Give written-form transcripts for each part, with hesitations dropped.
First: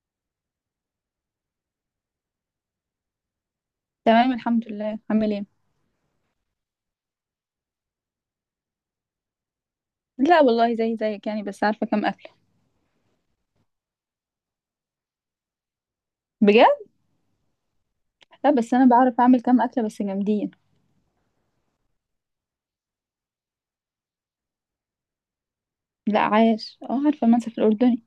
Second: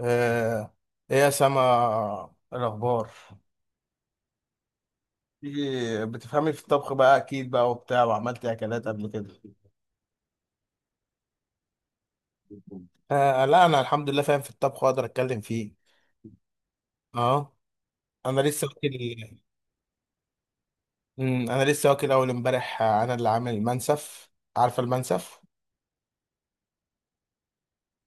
آه، ايه يا سما الاخبار؟ تمام الحمد لله. عامل ايه؟ إيه، بتفهمي في الطبخ بقى اكيد بقى وبتاع وعملتي اكلات قبل كده؟ لا والله زي زيك يعني، بس عارفه كام اكله. آه لا، انا الحمد لله فاهم في الطبخ واقدر اتكلم فيه. بجد. اه، انا لا لسه بس انا واكل. بعرف اعمل كام اكله بس جامدين. انا لسه واكل اول امبارح. انا اللي عامل المنسف. عارفه المنسف؟ لا عايش، اه عارفه المنسف الاردني.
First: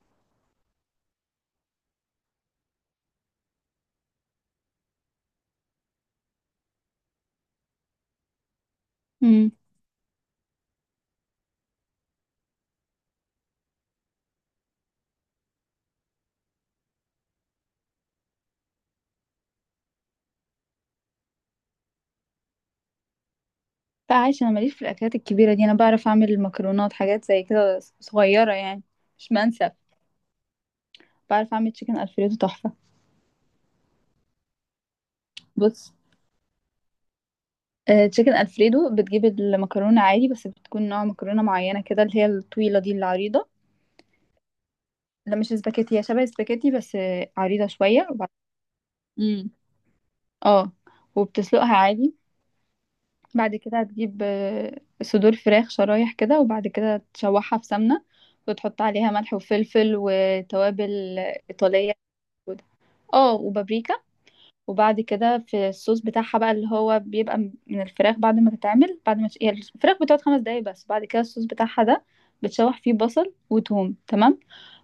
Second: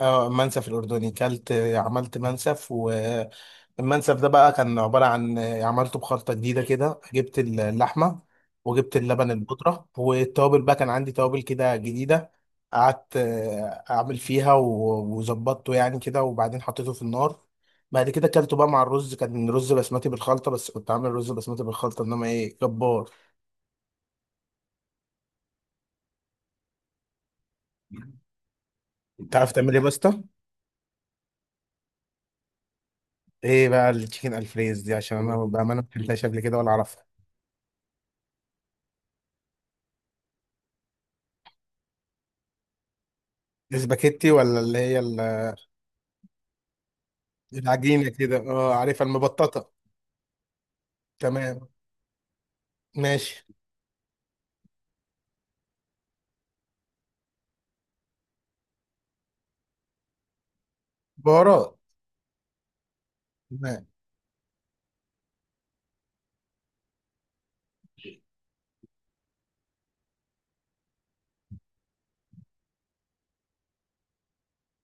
اه، منسف الاردني. كلت عملت منسف، والمنسف ده بقى كان عباره عن عملته بخلطه جديده كده. جبت اللحمه وجبت اللبن امم. البودره والتوابل، بقى كان عندي توابل كده جديده. قعدت اعمل فيها وظبطته يعني كده، وبعدين حطيته في النار. بعد كده اكلته بقى مع الرز. كان رز بسمتي بالخلطه، بس كنت عامل رز بسمتي بالخلطه، انما ايه جبار. لا عايش، انا ماليش في الاكلات الكبيره دي، انا بعرف اعمل المكرونات، حاجات زي كده صغيره يعني، مش انت عارف تعمل منسف. ايه يا باسطى؟ بعرف اعمل تشيكن الفريدو تحفه. ايه بقى التشيكن الفريز دي؟ عشان انا بامانه ما بص، اكلتهاش قبل كده ولا اعرفها. آه تشيكن الفريدو بتجيب المكرونه عادي، بس بتكون نوع مكرونه معينه كده، اللي هي الطويله دي العريضه. الاسباجيتي ولا اللي هي لا مش ال-؟ سباكيتي، هي شبه السباكيتي بس عريضه شويه العجينه كده، اه عارفها امم. المبططه. اه. تمام، وبتسلقها عادي. ماشي. بعد كده هتجيب صدور فراخ شرايح كده، وبعد كده تشوحها في سمنة وتحط عليها ملح وفلفل وتوابل بهارات. إيطالية موجودة. اه، تمام. وبابريكا. وبعد كده في الصوص بتاعها بقى، اللي هو بيبقى من الفراخ بعد ما تتعمل، بعد ما هي الفراخ بتقعد 5 دقايق بس، بعد كده الصوص بتاعها ده بتشوح فيه بصل وتوم، تمام.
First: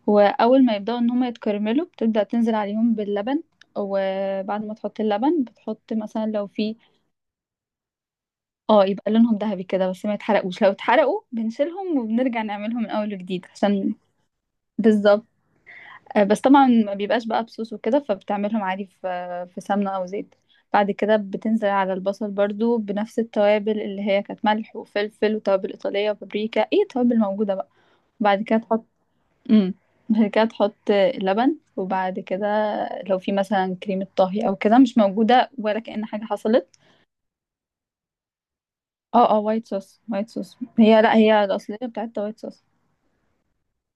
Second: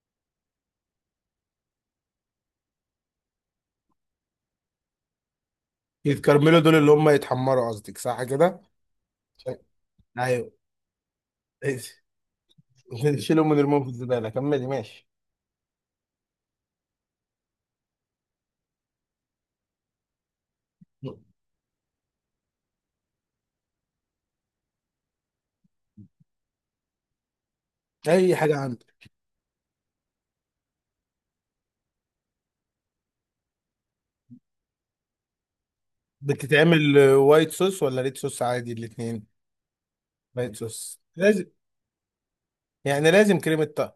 وأول ما يبدأوا إن هما يتكرملوا بتبدأ تنزل عليهم باللبن، وبعد ما تحط اللبن بتحط مثلا لو يتكرملوا دول في. اللي هم يتحمروا، قصدك صح كده؟ اه، يبقى لونهم عشان-. ذهبي كده بس ما ايوه يتحرقوش، لو اتحرقوا بنشيلهم ماشي. وبنرجع نعملهم من اول وجديد شيلهم من المهم في عشان. الزباله، كملي ماشي. بالظبط. بس طبعا ما بيبقاش بقى بصوص وكده، فبتعملهم عادي في في سمنه او زيت. بعد كده بتنزل على البصل برضو بنفس التوابل اللي هي كانت ملح وفلفل وتوابل ايطاليه وبابريكا، ايه توابل موجوده بقى. اي بعد حاجه كده تحط، عندك. امم، بعد كده تحط لبن، وبعد كده لو في مثلا كريمة طهي او كده مش موجودة، ولا كأن حاجة حصلت. بتتعمل وايت صوص ولا ريد صوص؟ عادي الاثنين. اه اه، وايت صوص وايت وايت صوص، صوص هي لا، لازم؟ هي الأصلية بتاعتها وايت صوص. يعني لازم كريمه طهي؟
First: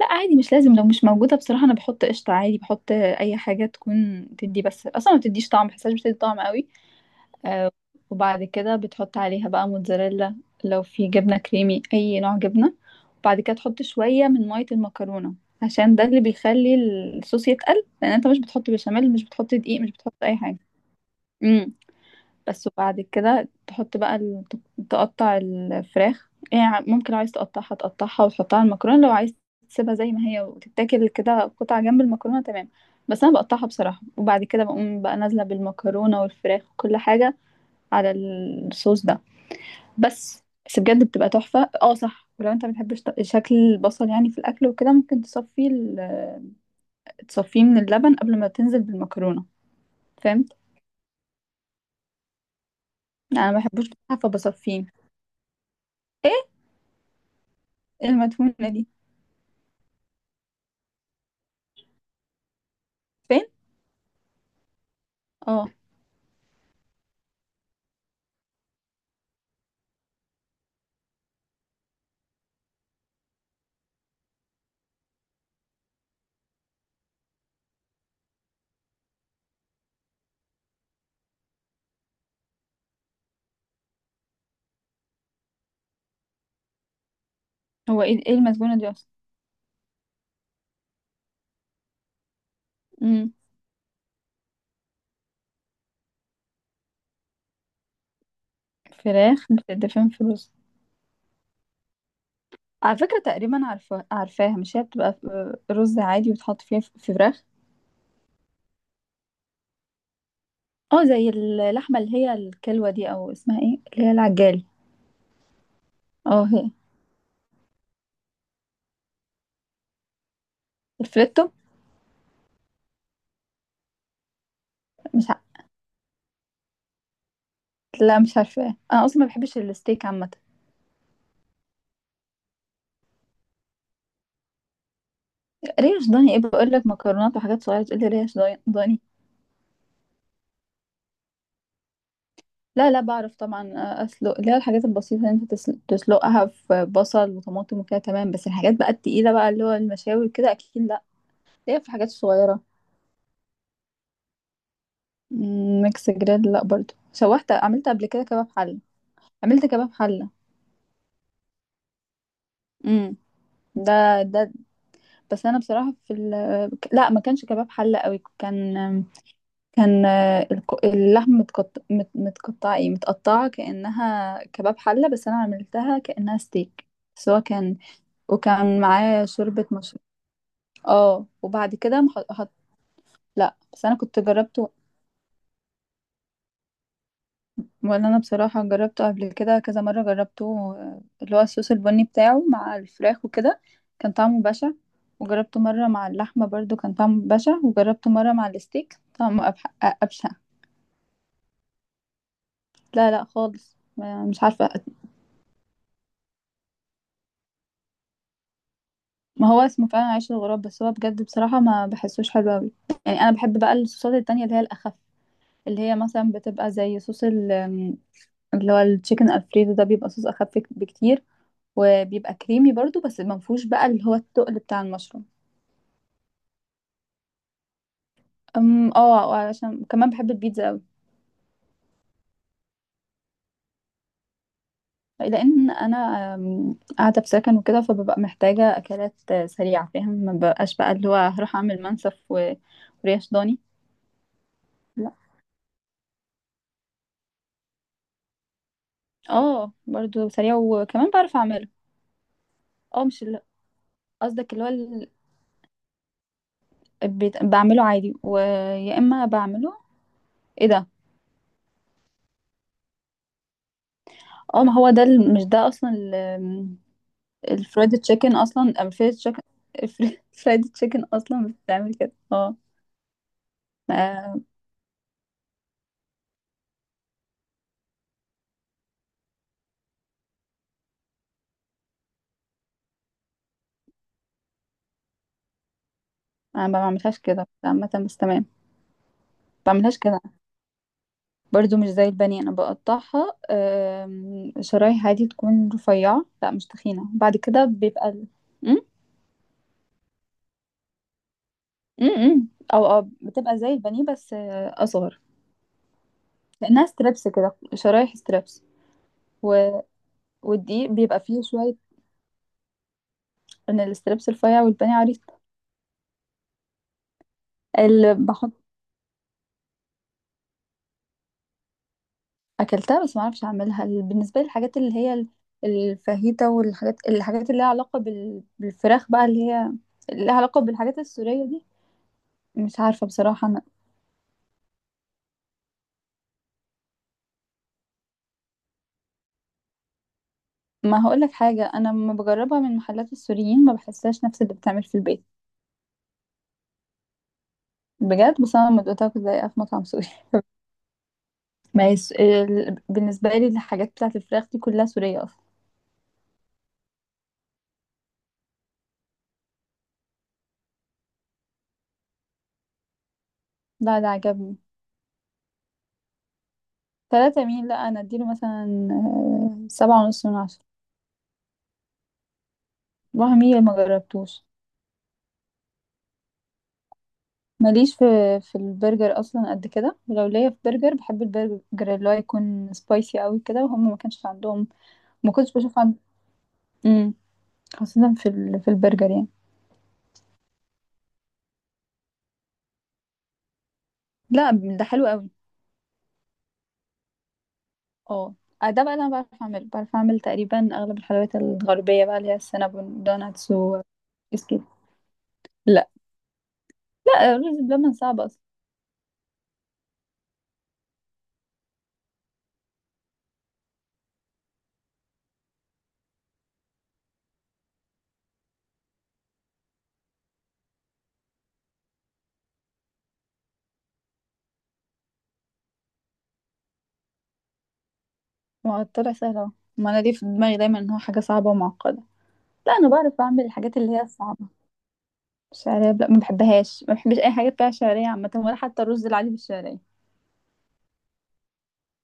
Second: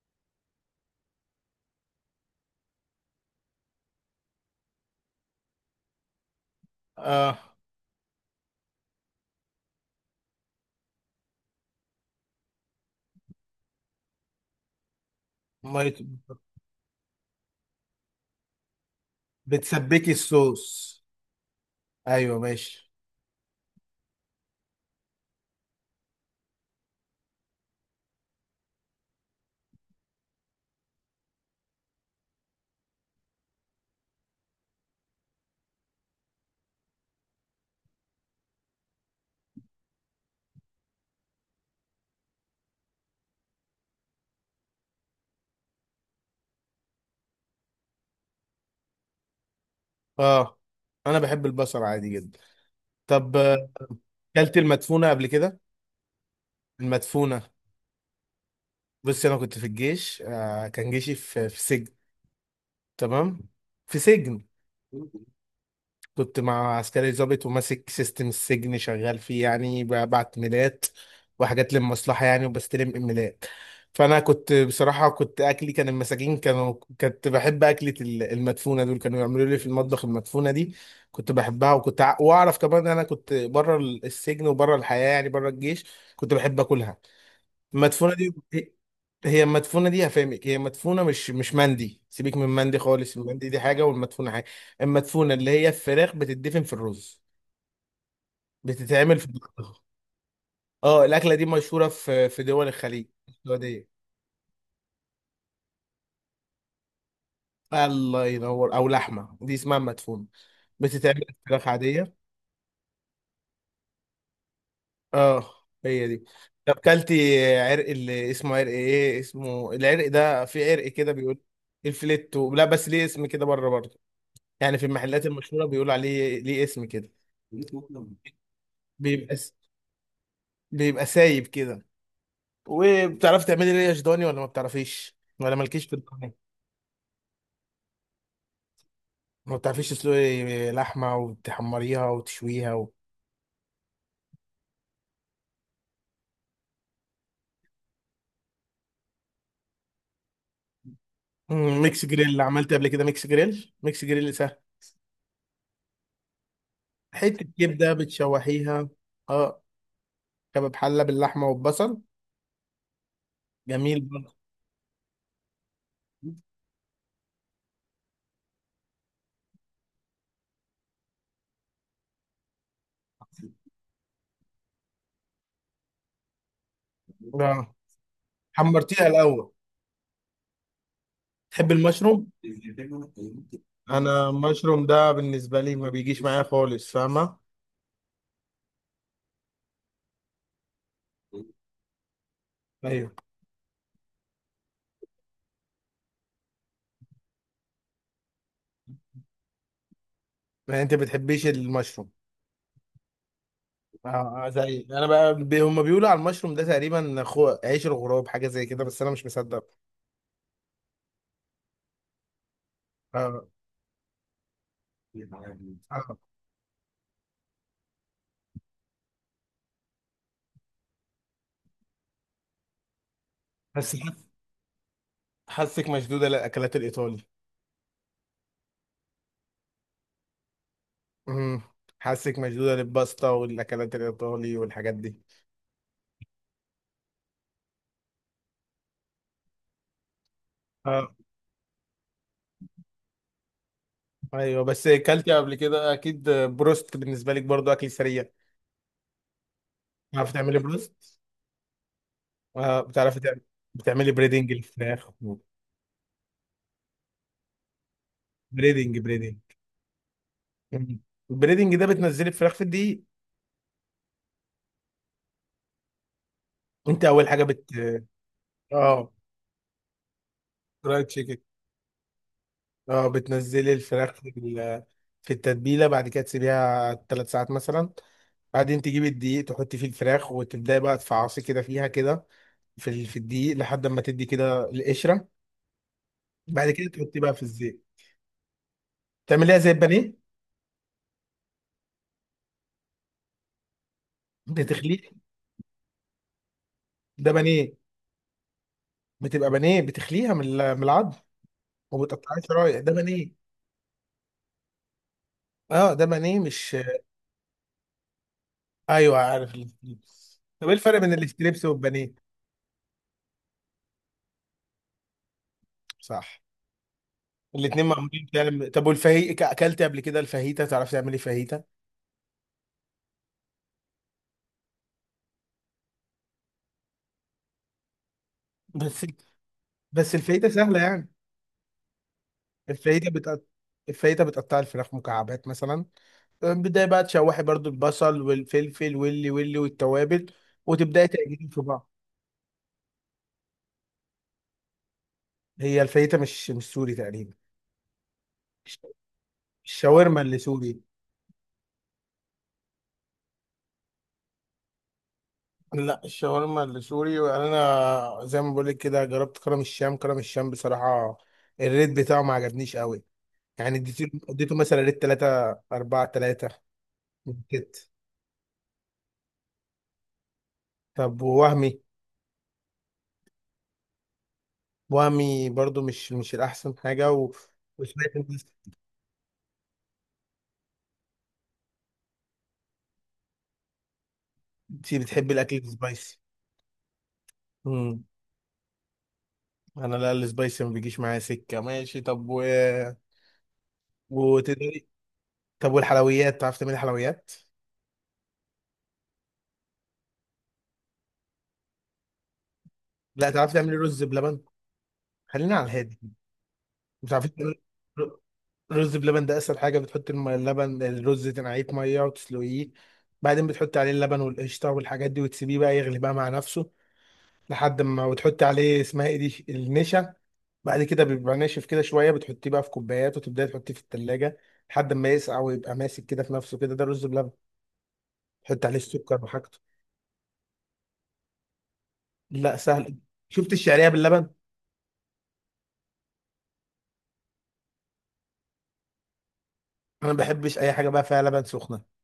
لا عادي مش لازم، لو مش موجودة بصراحة أنا بحط قشطة عادي، بحط أي حاجة تكون تدي، بس أصلا ما بتديش طعم، بحسهاش بتدي طعم قوي. اه، آه. وبعد كده بتحط عليها بقى موتزاريلا، لو في جبنة كريمي أي نوع جبنة. وبعد كده تحط شوية من مية المكرونة، ما عشان يت-. ده اللي بيخلي الصوص يتقل، لأن أنت مش بتحط بشاميل، مش بتحط دقيق، مش بتسبكي بتحط أي حاجة. الصوص. مم. ايوه بس. ماشي. وبعد كده تحط بقى تقطع الفراخ يعني، ممكن لو عايز تقطعها تقطعها وتحطها على المكرونة، لو عايز تسيبها زي ما هي وتتاكل كده قطعة جنب المكرونة، تمام. بس أنا بقطعها بصراحة، وبعد كده بقوم بقى نازلة بالمكرونة والفراخ وكل حاجة على الصوص ده. بس بجد بتبقى تحفة. اه صح، ولو انت مبتحبش شكل البصل يعني في الأكل وكده، ممكن تصفيه تصفيه من اللبن قبل ما تنزل بالمكرونة. فهمت؟ اه، انا بحب البصل عادي جدا. طب، أنا مبحبوش بصراحة كلت فبصفيه. المدفونه قبل كده؟ ايه؟ المدفونه. المدفونة دي؟ بصي، انا كنت في الجيش، كان جيشي في سجن. تمام. فين؟ في سجن. اه. كنت مع عسكري ضابط وماسك سيستم السجن، شغال فيه يعني، ببعت ميلات وحاجات للمصلحة يعني، وبستلم ايميلات. فأنا كنت بصراحة، كنت أكلي كان المساجين كانوا، كنت بحب أكلة المدفونة، دول كانوا يعملوا لي في المطبخ المدفونة دي، كنت بحبها. وكنت وأعرف كمان إن أنا كنت بره السجن وبره الحياة يعني بره الجيش، كنت بحب أكلها، هو المدفونه ايه، دي. ايه المسجونة دي اصلا؟ هي المدفونه دي، هفهمك. هي مدفونه، مش مندي، سيبك من مندي خالص. امم. المندي دي حاجه، والمدفونه حاجه. المدفونه اللي هي الفراخ بتدفن في الرز، بتتعمل في فراخ الفراخ. بتدفن في رز؟ اه، الاكله دي مشهوره في دول على الخليج فكرة تقريبا السعوديه. عارفة، عارفاها، مش هي بتبقى رز عادي وتحط فيها في فراخ. الله ينور، او لحمه دي اسمها مدفونه، اه بتتعمل زي في فراخ اللحمة عاديه. اللي هي الكلوة دي، او اسمها ايه اللي هي العجال. اه، هي دي. اه هي. طب، كلتي عرق اللي اسمه عرق ايه؟ اسمه العرق ده، في عرق كده بيقول. الفريتو. الفليتو، لا بس ليه اسم كده بره برضه؟ يعني في المحلات مش ع... المشهورة بيقولوا عليه ليه اسم كده. لا مش عارفاه انا، اصلا ما بيبقى س... بحبش الستيك عامة. بيبقى سايب كده. وبتعرفي تعملي ريش ضاني ولا ما بتعرفيش، ولا مالكيش في ريش ضاني؟ الضاني؟ ايه بقول لك مكرونات وحاجات صغيرة تقول لي ريش ضاني ضاني. ما بتعرفيش تسلقي لحمة وتحمريها وتشويها و...؟ لا لا بعرف طبعا، اسلق اللي هي الحاجات البسيطة اللي انت تسلقها في بصل وطماطم وكده، تمام. بس الحاجات بقى التقيلة بقى، اللي هو المشاوي كده، اكيد لا. ليه، في ميكس حاجات جريل صغيرة. عملت قبل كده؟ ميكس جريل، ميكس جريل سهل. ميكس جريل، لا برضو حتة شوحت، عملت كبدة قبل كده كباب حلة. بتشوحيها. اه. عملت كباب حلة. كباب حلة باللحمة والبصل. امم. جميل ده برضه. ده بس انا بصراحة في لا ما كانش كباب حلة قوي، كان، كان، اللحم متقطع، متقطع، ايه متقطعة كأنها كباب حلة، بس انا عملتها كأنها ستيك. بس هو اه. كان، وكان حمرتيها معاه الأول. شوربة مشروب. اه، تحب وبعد كده المشروم؟ حط. لا بس انا كنت انا جربته. المشروم ده بالنسبه لي ما بيجيش معايا خالص، فاهمه. وانا بصراحه جربته قبل كده كذا مره جربته، اللي هو الصوص البني بتاعه مع ايوه. الفراخ وكده، كان طعمه بشع. وجربته مره مع اللحمه برضو كان طعمه بشع، وجربته مره مع الستيك طعمه ابشع. يعني انت بتحبيش المشروم؟ لا لا خالص، آه، مش آه، عارفه. زي انا بقى هم بيقولوا على المشروم ده تقريبا، خو... عيش الغراب، حاجه زي كده، بس انا مش ما هو مصدق. اسمه فعلا عيش الغراب، بس هو بجد بصراحه ما بحسوش حلو قوي، يعني انا آه، بحب بقى الصوصات التانية اللي هي الاخف، اللي هي آه. مثلا بتبقى زي اللي هو التشيكن الفريدو ده بيبقى صوص اخف بكتير، وبيبقى كريمي برضو بس ما فيهوش بقى بس حس- اللي هو التقل بتاع المشروم. حاسك مشدوده للاكلات الايطالي. اه علشان كمان بحب البيتزا قوي. امم حاسك مشدوده للباستا والاكلات الايطالي والحاجات دي. لان انا قاعده في سكن وكده، فببقى محتاجه اكلات سريعه فاهم، ما بقاش بقى اللي اه. هو هروح اعمل منسف وريش ضاني. ايوه، بس لا. اكلتي قبل كده اكيد بروست؟ بالنسبه لك برضو اكل سريع. اه برضو بتعرفي سريع، تعملي وكمان بروست؟ بعرف اعمله. اه، اه بتعرفي مش تعملي. ال- بتعملي بريدنج قصدك اللي هو الفراخ؟ بعمله عادي بريدنج، ويا اما بريدنج. بعمله. ايه ده؟ البريدنج ده بتنزلي الفراخ في الدقيق. اه ما هو ده مش ده اصلا انت اول حاجه بت. الفرايد تشيكن، اصلا اه، الفرايد تشيكن، الفرايد تشيكن فرايد تشيكن. اصلا بتتعمل كده اه. اه، بتنزلي الفراخ ما- في التتبيله، بعد كده تسيبيها 3 ساعات مثلا. بعدين تجيبي الدقيق، تحطي فيه الفراخ وتبداي بقى تفعصي كده فيها كده، في ال- في الدقيق لحد ما تدي كده القشره، انا بعد ما كده بعملهاش تحطي بقى في كده الزيت. عامه، بس تمام. تعمليها زي بعملهاش كده البانيه، برضو مش زي البانيه، انا بقطعها شرايح بتخليه. عادي تكون رفيعة، لا مش تخينة، ده بعد كده بانيه، بيبقى م؟ بتبقى بانيه، بتخليها من ال- من العظم م- وبتقطعيها م. شرايح، او ده او بانيه. بتبقى زي البانيه بس اصغر، اه، ده بانيه مش. لانها ستريبس كده، شرايح ستريبس ايوه، عارف و... الستريبس. طب ايه والدقيق الفرق بين بيبقى فيه الستريبس شوية. والبانيه؟ من الستريبس رفيع والبانيه عريض. صح. الاتنين اللي معمولين بحط. فعلا. طب، والفاهيتا اكلت قبل كده؟ الفاهيتا، تعرف تعملي فاهيتا؟ اكلتها بس ما اعرفش اعملها، بالنسبة للحاجات اللي هي الفاهيتا والحاجات، اللي لها علاقة بس بالفراخ بقى اللي هي، بس اللي لها الفاهيتا علاقة سهله بالحاجات يعني. السورية دي، مش عارفة الفاهيتا بتقطع، بصراحة. الفاهيتا بتقطع الفراخ مكعبات مثلا، بداية بقى تشوحي برضو البصل والفلفل واللي واللي والتوابل، ما وتبداي هقولك تقلبي في حاجة، أنا بعض. لما بجربها من محلات السوريين ما بحسهاش نفس اللي بتعمل في البيت. هي الفاهيتا مش سوري تقريبا. بجد، بس أنا الش- لما دقتها كنت زيها في مطعم سوري. الشاورما اللي سوري. ما يس... ال... بالنسبة لي الحاجات بتاعة الفراخ دي كلها سورية أصلا. لا، الشاورما اللي سوري، انا زي ما بقول لك كده جربت كرم الشام. كرم الشام بصراحه الريت بتاعه ما عجبنيش قوي، يعني لا لا، اديته اديته عجبني. مثلا ريت 3 4 3 تلاتة مين؟ كده. لا أنا أديله مثلا 7.5 من 10. طب، ووهمي؟ وهمية ما جربتوش. وهمي برضو مش مش الأحسن حاجة و... ماليش في، وسمعت إن الناس في البرجر أصلا قد كده، ولو ليا في برجر بحب البرجر اللي هو يكون سبايسي قوي كده، وهم ما كانش عندهم. كتير بتحب ما كنتش الأكل بشوف عند. السبايسي. مم. امم خاصة في في البرجر يعني. أنا لا، السبايسي ما بيجيش معايا سكة، ماشي. طب، و... لا، ده وتقدري. حلو قوي. طب، والحلويات، تعرف تعملي حلويات؟ اه. ده بقى اللي انا بعرف اعمله، بعرف اعمل تقريبا اغلب الحلويات الغربيه بقى، اللي هي السينابون، لا، دوناتس، تعرف تعملي و رز بلبن؟ كيك خلينا على لا الهادي. مش عارفين لا تعملي. الرز بلبن ر- صعب اصلا. رز بلبن ده أسهل حاجة. بتحط اللبن، الرز تنقعيه في مية وتسلقيه، بعدين بتحط عليه اللبن والقشطة والحاجات دي وتسيبيه بقى يغلي بقى مع نفسه لحد ما، وتحطي عليه اسمها ايه دي، النشا. بعد كده بيبقى ناشف كده شويه، بتحطيه بقى في كوبايات وتبداي تحطيه في التلاجة لحد ما يسقع ويبقى ماسك كده في نفسه كده، ده رز بلبن. تحط عليه ما هو طلع السكر سهل اهو، وحاجته. ما انا ليه في دماغي دايما ان هو حاجه صعبه ومعقده. لا لا انا سهل. بعرف اعمل شفت الحاجات الشعريه اللي هي باللبن. الصعبه. الشعريه لا ما بحبهاش، ما بحبش اي حاجه فيها شعريه عامه، ولا حتى الرز العادي بالشعريه. انا ما بحبش اي حاجه بقى فيها لبن سخنه،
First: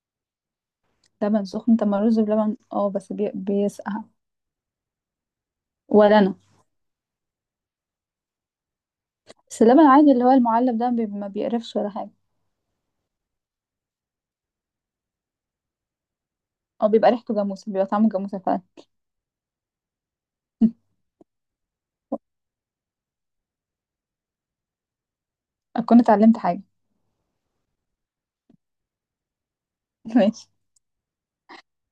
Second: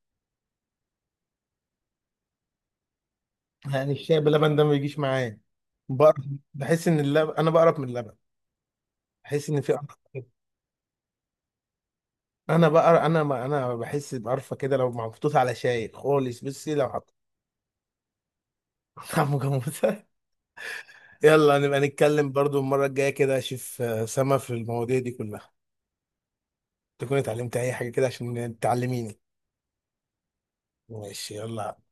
لبن سخن؟ طب ما الرز بلبن، اه بس يعني بيسقع. الشاي باللبن ده ما بيجيش معايا، ولا بقرف. انا. بحس ان اللبن، انا بقرف من اللبن، بحس ان بس في اللبن قرف العادي اللي كده. هو المعلب ده ما بيقرفش ولا حاجه. انا بقر، انا ما انا بحس بقرفه كده لو محطوط على شاي خالص. بصي لو او بيبقى حط. ريحته جاموسه، بيبقى طعمه جاموسه فعلا. عم جاموسه. يلا نبقى نتكلم برضو المرة الجاية كده، أشوف سما في المواضيع دي كلها. اكون اتعلمت حاجه. تكوني اتعلمت أي حاجة كده عشان تعلميني. ماشي. ماشي يلا.